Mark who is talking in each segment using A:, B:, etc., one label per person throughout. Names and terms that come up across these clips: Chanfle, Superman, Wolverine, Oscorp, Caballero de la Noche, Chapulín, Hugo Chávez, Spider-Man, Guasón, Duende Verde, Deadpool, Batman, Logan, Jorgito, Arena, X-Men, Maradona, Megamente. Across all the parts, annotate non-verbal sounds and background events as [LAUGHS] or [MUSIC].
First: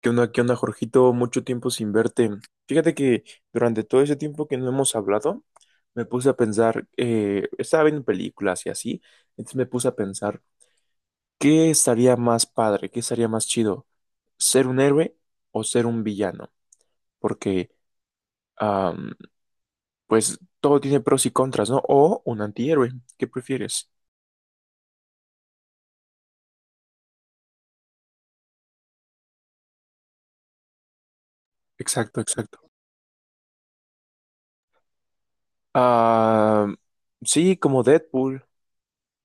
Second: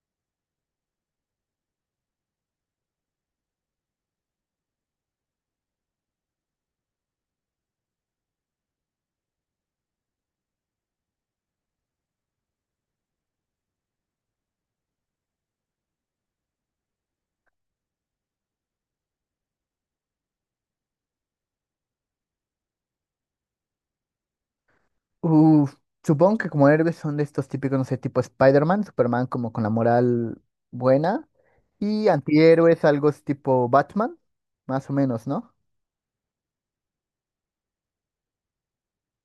A: Qué onda, Jorgito? Mucho tiempo sin verte. Fíjate que durante todo ese tiempo que no hemos hablado, me puse a pensar, estaba viendo películas y así, entonces me puse a pensar, ¿qué estaría más padre? ¿Qué estaría más chido? ¿Ser un héroe o ser un villano? Porque, am, pues, todo tiene pros y contras, ¿no? O un antihéroe, ¿qué prefieres?
B: Uf, supongo que como héroes son de estos típicos, no sé, tipo Spider-Man, Superman como con la moral buena. Y
A: Exacto, exacto.
B: antihéroes, algo es tipo Batman, más o menos, ¿no?
A: Ah, sí, como Deadpool,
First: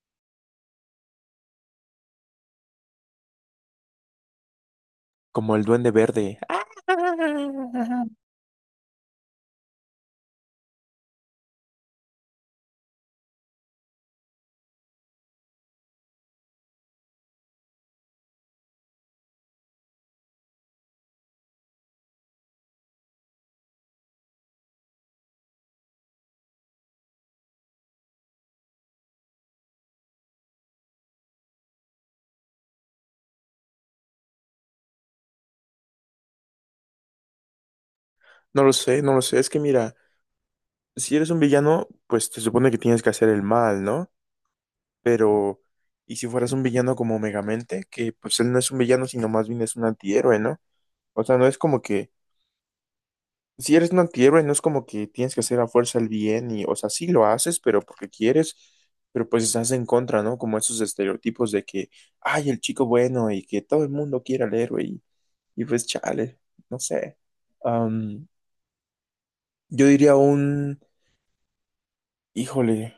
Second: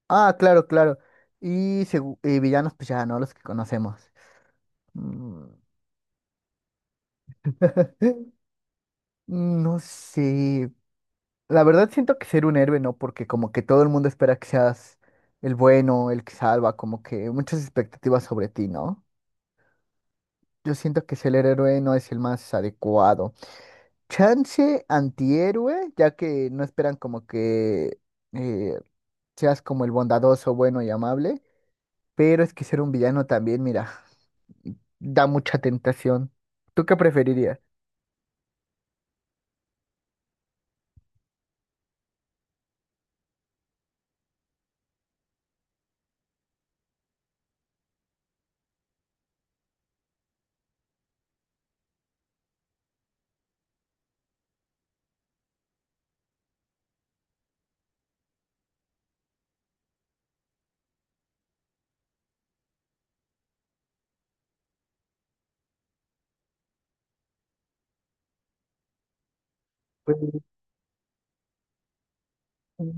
B: Ah, claro, claro. Y, y villanos, pues ya, ¿no? Los que conocemos. Mm.
A: como el Duende Verde. [LAUGHS]
B: [LAUGHS] No sé. La verdad siento que ser un héroe, ¿no? Porque como que todo el mundo espera que seas el bueno, el que salva, como que muchas expectativas sobre ti, ¿no? Yo siento que ser el héroe no es el más adecuado. Chance antihéroe, ya que no esperan como que eh, seas como el bondadoso, bueno y amable, pero es que ser un villano también, mira, da mucha tentación. ¿Tú qué preferirías?
A: No lo sé, no lo sé. Es que mira, si eres un villano, pues te supone que tienes que hacer el mal, ¿no? Pero, ¿y si fueras un villano como Megamente? Que pues él no es un villano, sino más bien es un antihéroe, ¿no? O sea, no es como que, si eres un antihéroe, no es como que tienes que hacer a fuerza el bien y, o sea, sí lo haces, pero porque quieres, pero pues estás en contra, ¿no? Como esos estereotipos de que, ay, el chico bueno y que todo el mundo quiera al héroe y pues chale, no sé. Am, yo diría
B: Pues,
A: un, híjole.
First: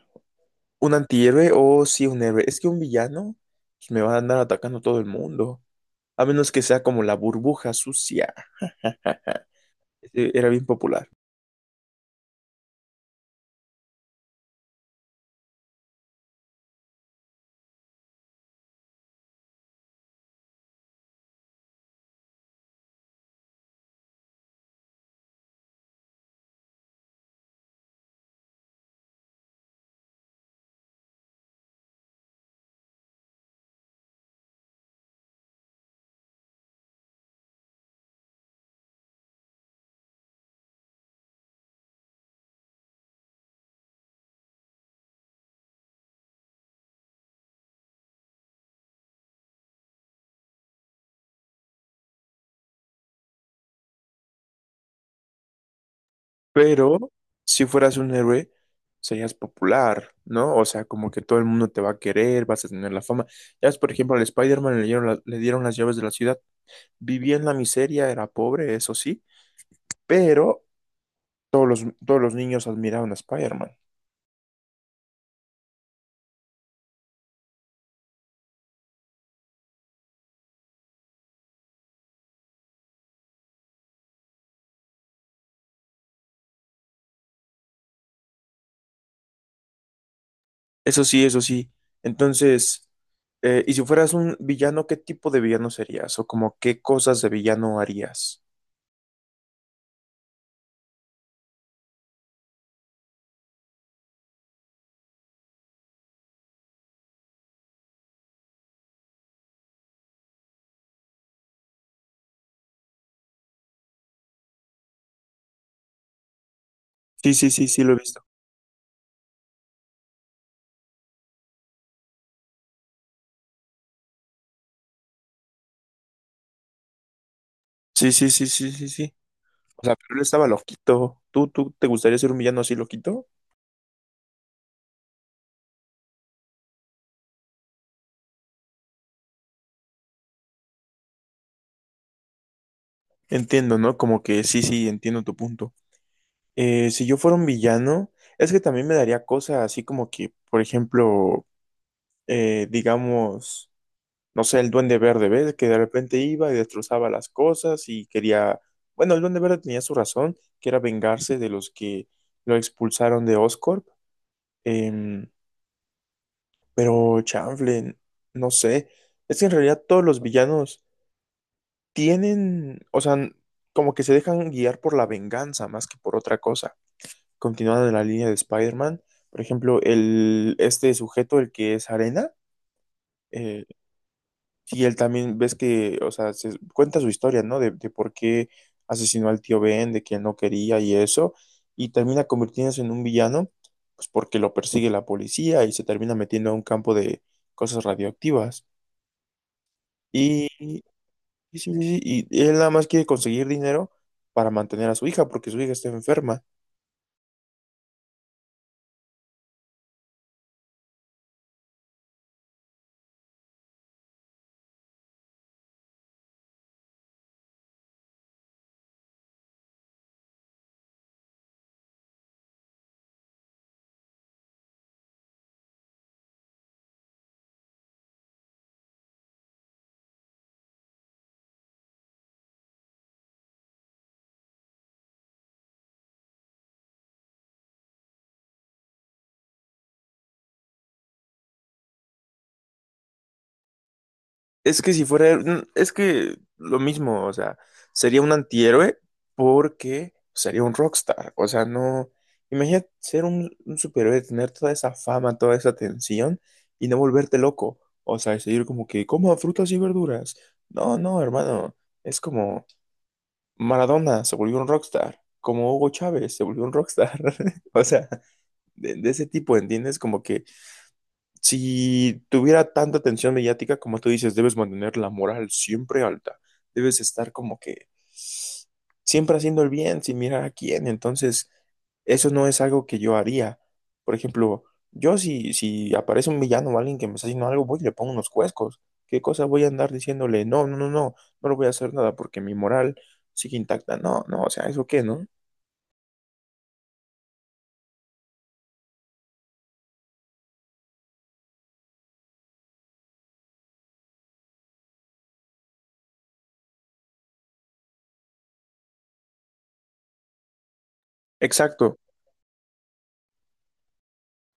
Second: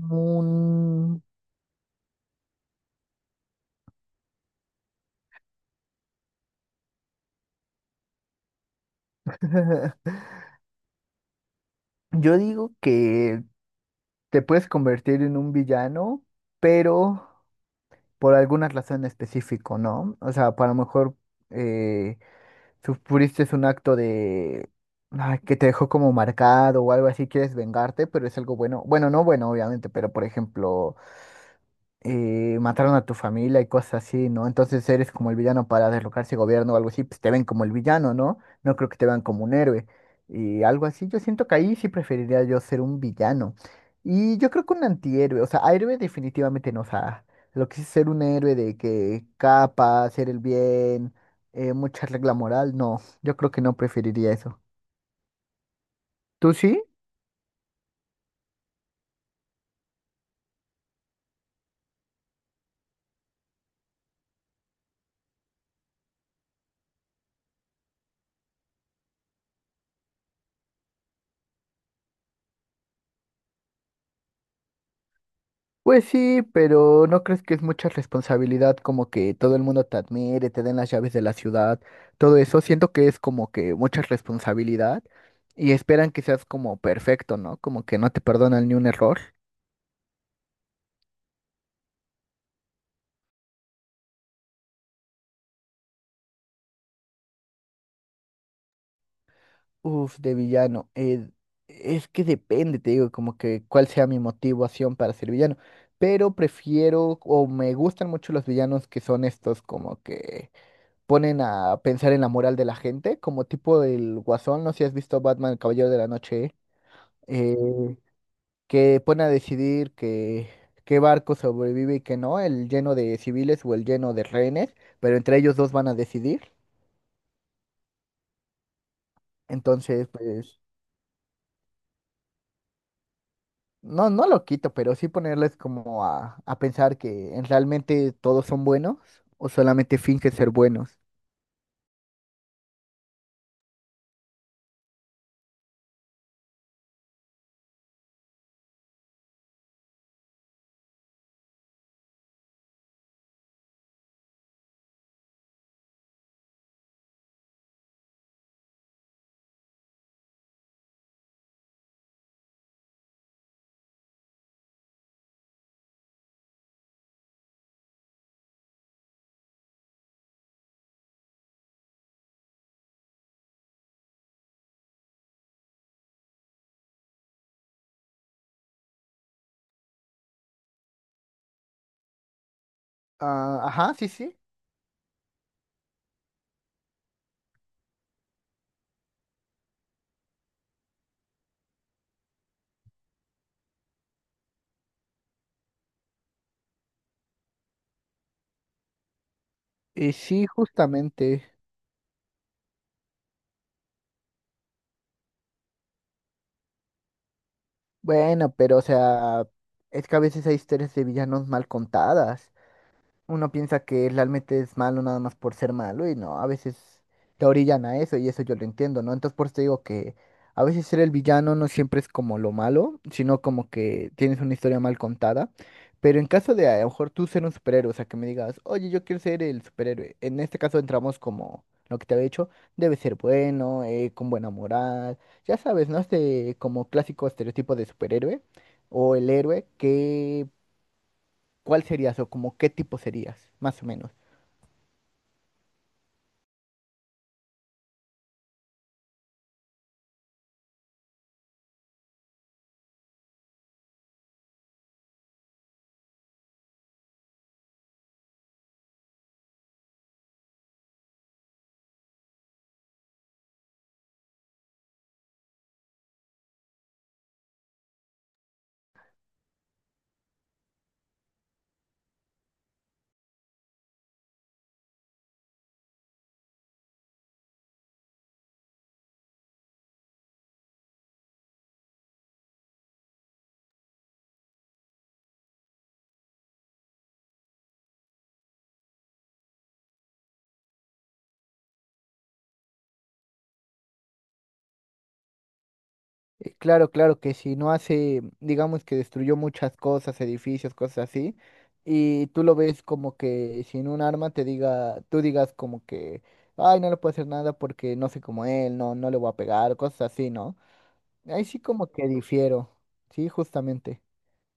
A: ¿Un antihéroe o sí un héroe? Es que un villano pues, me va a andar atacando todo el mundo. A menos que sea como la burbuja sucia.
B: [LAUGHS]
A: Ese era bien popular.
B: yo digo que te puedes convertir en un villano, pero por alguna razón específica, ¿no? O sea, para lo mejor sufriste un acto de ay, que te dejó como marcado o algo así, quieres vengarte, pero es algo bueno. Bueno, no bueno, obviamente, pero por ejemplo, mataron a tu familia y cosas así, ¿no? Entonces eres como el villano para derrocar ese gobierno o algo así, pues te ven como el villano, ¿no? No creo que te vean como un héroe. Y algo así, yo siento que ahí sí preferiría yo ser un villano. Y yo creo que un antihéroe, o sea, a héroe definitivamente no, o sea, lo que sí es ser un héroe de que capa, hacer el bien, mucha regla moral, no, yo creo que no preferiría eso. ¿Tú sí?
A: Pero si fueras un héroe, serías popular, ¿no? O sea, como que todo el mundo te va a querer, vas a tener la fama. Ya ves, por ejemplo, al Spider-Man le dieron, le dieron las llaves de la ciudad. Vivía en la miseria, era pobre, eso sí. Pero todos los niños admiraban a Spider-Man.
B: Pues sí, pero ¿no crees que es mucha responsabilidad como que todo el mundo te admire, te den las llaves de la ciudad, todo eso? Siento que es como que mucha responsabilidad y esperan que seas como perfecto, ¿no? Como que no te perdonan ni un error.
A: Eso sí, eso sí. Entonces, y si fueras un villano, ¿qué tipo de villano serías? O como qué cosas de villano harías.
B: Uf, de villano. Es que depende, te digo, como que cuál sea mi motivación para ser villano. Pero prefiero o me gustan mucho los villanos que son estos como que ponen a pensar en la moral de la gente, como tipo del Guasón, no sé si has visto Batman, el Caballero de la Noche,
A: Sí, sí, sí, sí, lo he
B: eh,
A: visto.
B: que pone a decidir que qué barco sobrevive y qué no, el lleno de civiles o el lleno de rehenes, pero entre ellos dos van a decidir.
A: Sí, sí, sí, sí, sí, sí. O sea,
B: Entonces,
A: pero él estaba
B: pues,
A: loquito. ¿Tú te gustaría ser un villano así loquito?
B: no, no lo quito, pero sí ponerles como a pensar que en realmente todos son buenos o solamente fingen ser buenos.
A: Entiendo, ¿no? Como que sí, sí, entiendo tu punto. Si yo fuera un villano, es que también me daría cosas así como que, por ejemplo, digamos. No sé, el Duende Verde, ¿ves? Que de repente iba y destrozaba las cosas y quería, bueno, el Duende Verde tenía su razón, que era vengarse de los que lo expulsaron de Oscorp. Em, pero chanfle, no sé, es que en realidad todos los villanos tienen, o sea, como que se dejan guiar por la venganza más que por otra cosa. Continuando en la línea de Spider-Man, por ejemplo, este sujeto, el que es Arena,
B: Ah,
A: eh,
B: ajá, sí, sí.
A: sí, él también ves que, o sea, cuenta su historia, ¿no? De por qué asesinó al tío Ben, de que él no quería y eso, y termina convirtiéndose en un villano, pues porque lo persigue la policía y se termina metiendo a un campo de cosas radioactivas.
B: Y
A: Y,
B: sí,
A: y,
B: justamente.
A: sí, sí, sí, y él nada más quiere conseguir dinero para mantener a su hija, porque su hija está enferma.
B: Bueno, pero o sea, es que a veces hay historias de villanos mal contadas, uno piensa que realmente es malo nada más por ser malo y no, a veces te orillan a eso y eso yo lo entiendo, ¿no? Entonces por eso te digo que a veces ser el villano no siempre es como lo malo, sino como que tienes una historia mal contada. Pero en caso de a lo mejor tú ser un superhéroe, o sea, que me digas, oye, yo quiero ser el superhéroe. En este caso entramos como lo que te había dicho, debe ser bueno, con buena moral, ya sabes, ¿no? Este como clásico estereotipo de superhéroe o el héroe que ¿cuál serías o como qué tipo serías, más o menos?
A: Es que si fuera, es que lo mismo, o sea, sería un antihéroe porque sería un rockstar. O sea, no, imagínate ser un superhéroe, tener toda esa fama, toda esa atención y no volverte loco. O sea, seguir como que coma frutas y verduras. No, no, hermano, es como Maradona se volvió un rockstar, como Hugo Chávez se volvió un rockstar. [LAUGHS] O sea, de ese tipo, ¿entiendes? Como que si tuviera tanta atención mediática como tú dices, debes mantener la moral siempre alta. Debes estar como que siempre haciendo el bien sin mirar a quién. Entonces, eso no es algo que yo haría. Por ejemplo, yo si, si aparece un villano o alguien que me está haciendo algo, voy y le pongo unos cuescos. ¿Qué cosa voy a andar diciéndole? No, no, no, no, no le voy a hacer nada porque mi moral sigue intacta. No, no, o sea, ¿eso qué, no?
B: Claro, claro que si no hace, digamos que destruyó muchas cosas, edificios, cosas así, y tú lo ves como que sin un arma te diga, tú digas como que, ay, no le puedo hacer nada porque no sé como él, no, no le voy a pegar, cosas así, ¿no? Ahí sí como
A: Exacto,
B: que difiero, sí, justamente.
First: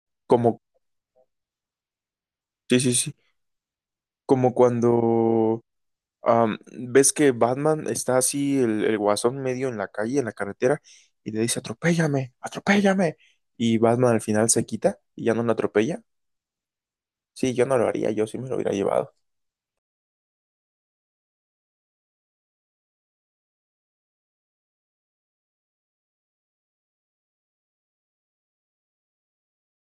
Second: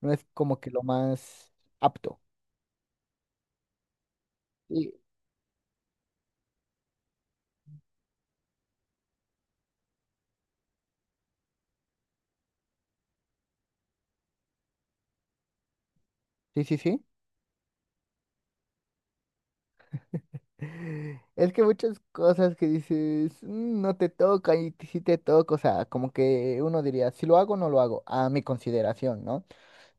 B: No es como
A: como,
B: que lo más apto.
A: sí, sí, sí, como
B: Sí,
A: cuando ves que Batman está así, el guasón medio en la calle, en la carretera, y le dice, atropéllame, atropéllame. Y Batman al final se quita y ya no lo atropella.
B: sí, sí. Sí.
A: Sí, yo no lo haría, yo sí me lo hubiera llevado.
B: Es que muchas cosas que dices, "Mm, no te toca y si te toca", o sea, como que uno diría, si lo hago o no lo hago, a mi consideración, ¿no?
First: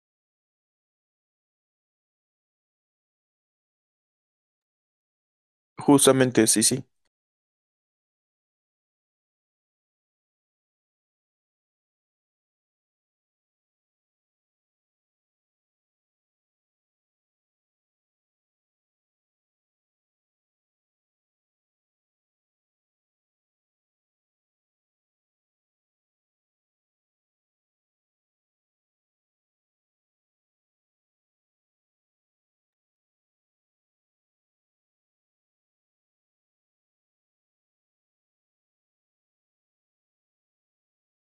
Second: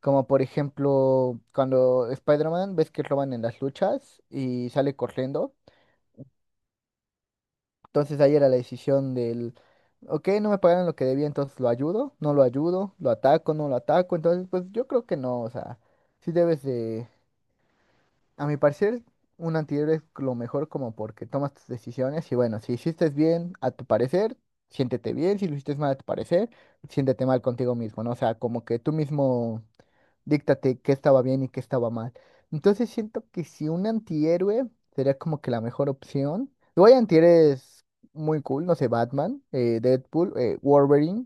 B: Como por ejemplo, cuando Spider-Man ves que roban en las luchas y sale corriendo,
A: Justamente, sí, sí.
B: entonces ahí era la decisión del, ok, no me pagaron lo que debía, entonces lo ayudo, no lo ayudo, lo ataco, no lo ataco, entonces pues yo creo que no, o sea, sí debes de a mi parecer, un antihéroe es lo mejor como porque tomas tus decisiones y bueno, si hiciste bien a tu parecer, siéntete bien, si lo hiciste mal a tu parecer, siéntete mal contigo mismo, ¿no? O sea, como que tú mismo díctate qué estaba bien y qué estaba mal. Entonces siento que si un antihéroe sería como que la mejor opción. Luego hay antihéroes muy cool, no sé, Batman, Deadpool, Wolverine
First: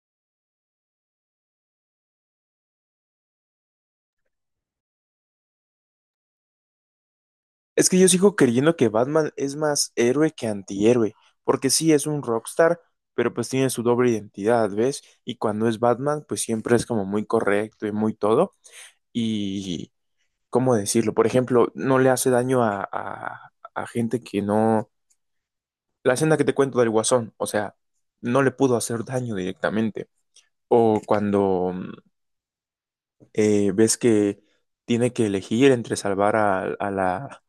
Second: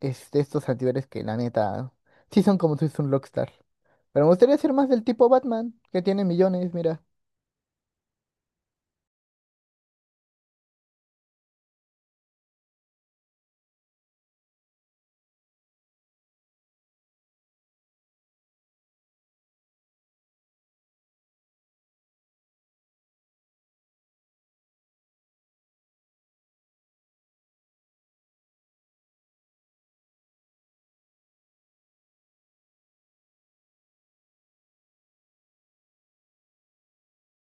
B: es de estos antihéroes que la neta sí son como si fuese un rockstar. Pero me gustaría ser más del tipo Batman, que tiene millones, mira.
A: Es que yo sigo creyendo que Batman es más héroe que antihéroe, porque sí es un rockstar, pero pues tiene su doble identidad, ¿ves? Y cuando es Batman, pues siempre es como muy correcto y muy todo. Y, ¿cómo decirlo? Por ejemplo, no le hace daño a gente que no. La escena que te cuento del Guasón, o sea, no le pudo hacer daño directamente. O cuando ves que tiene que elegir entre salvar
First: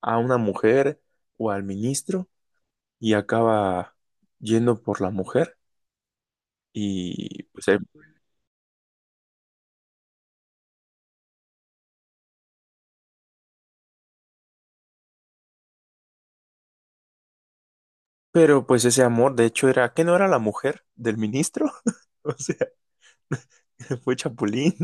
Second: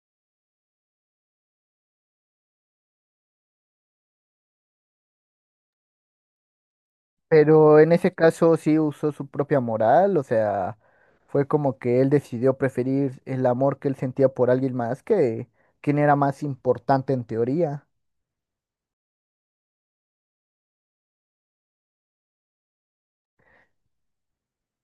A: a una mujer o al ministro y acaba yendo por la mujer. Y pues,
B: Pero en ese caso sí usó su propia moral, o sea, fue como que él decidió preferir el amor que él sentía por alguien más que quien era más importante en teoría.
A: pero pues ese amor, de hecho, era que no era la mujer del ministro, [LAUGHS] o sea, [LAUGHS] fue Chapulín.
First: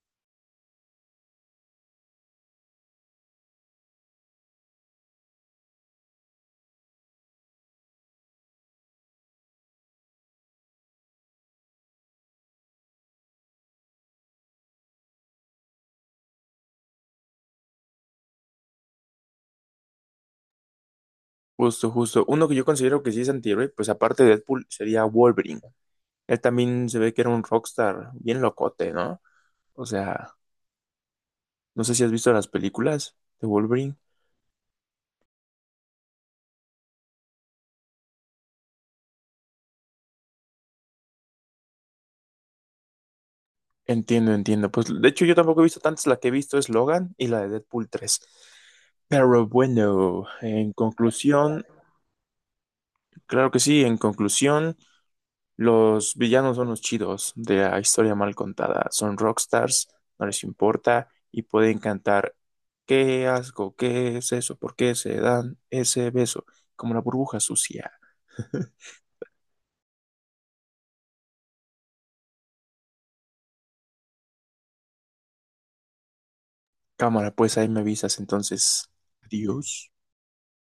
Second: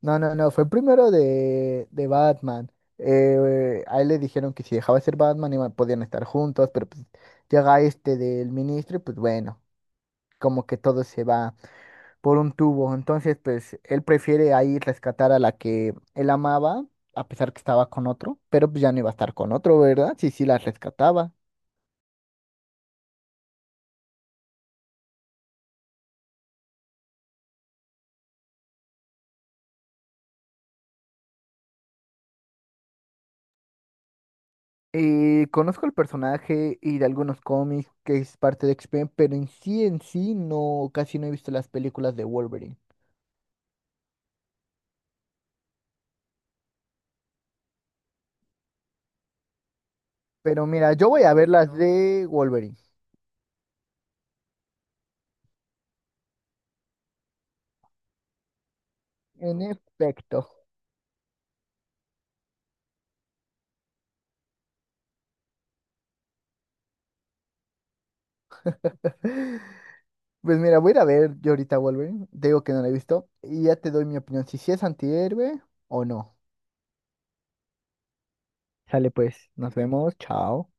B: No, no, no, fue primero de Batman. A él le dijeron que si dejaba de ser Batman iban, podían estar juntos, pero pues llega este del ministro y pues bueno, como que todo se va por un tubo. Entonces, pues él prefiere ahí rescatar a la que él amaba, a pesar que estaba con otro, pero pues ya no iba a estar con otro, ¿verdad? Sí, sí, la rescataba.
A: Justo, justo. Uno que yo considero que sí es antihéroe, pues aparte de Deadpool, sería Wolverine. Él también se ve que era un rockstar bien locote, ¿no? O sea, no sé si has visto las películas de Wolverine.
B: Y conozco el personaje y de algunos cómics que es parte de X-Men, pero en sí, no, casi no he visto las películas de Wolverine.
A: Entiendo, entiendo. Pues de hecho yo tampoco he visto tantas. La que he visto es Logan y la de Deadpool 3. Pero bueno,
B: Pero
A: en
B: mira, yo voy a ver
A: conclusión,
B: las de Wolverine,
A: claro que sí, en conclusión, los villanos son los chidos de la historia mal contada. Son
B: en
A: rockstars, no les
B: efecto.
A: importa y pueden cantar ¿qué asco? ¿Qué es eso? ¿Por qué se dan ese beso? Como la burbuja sucia. [LAUGHS]
B: [LAUGHS] Pues mira, voy a ir a ver yo ahorita Wolverine, te digo que no la he visto, y ya te doy mi opinión, si sí es antihéroe o no.
A: Cámara, pues ahí me avisas entonces.
B: Sale pues, nos
A: Adiós.
B: vemos, chao.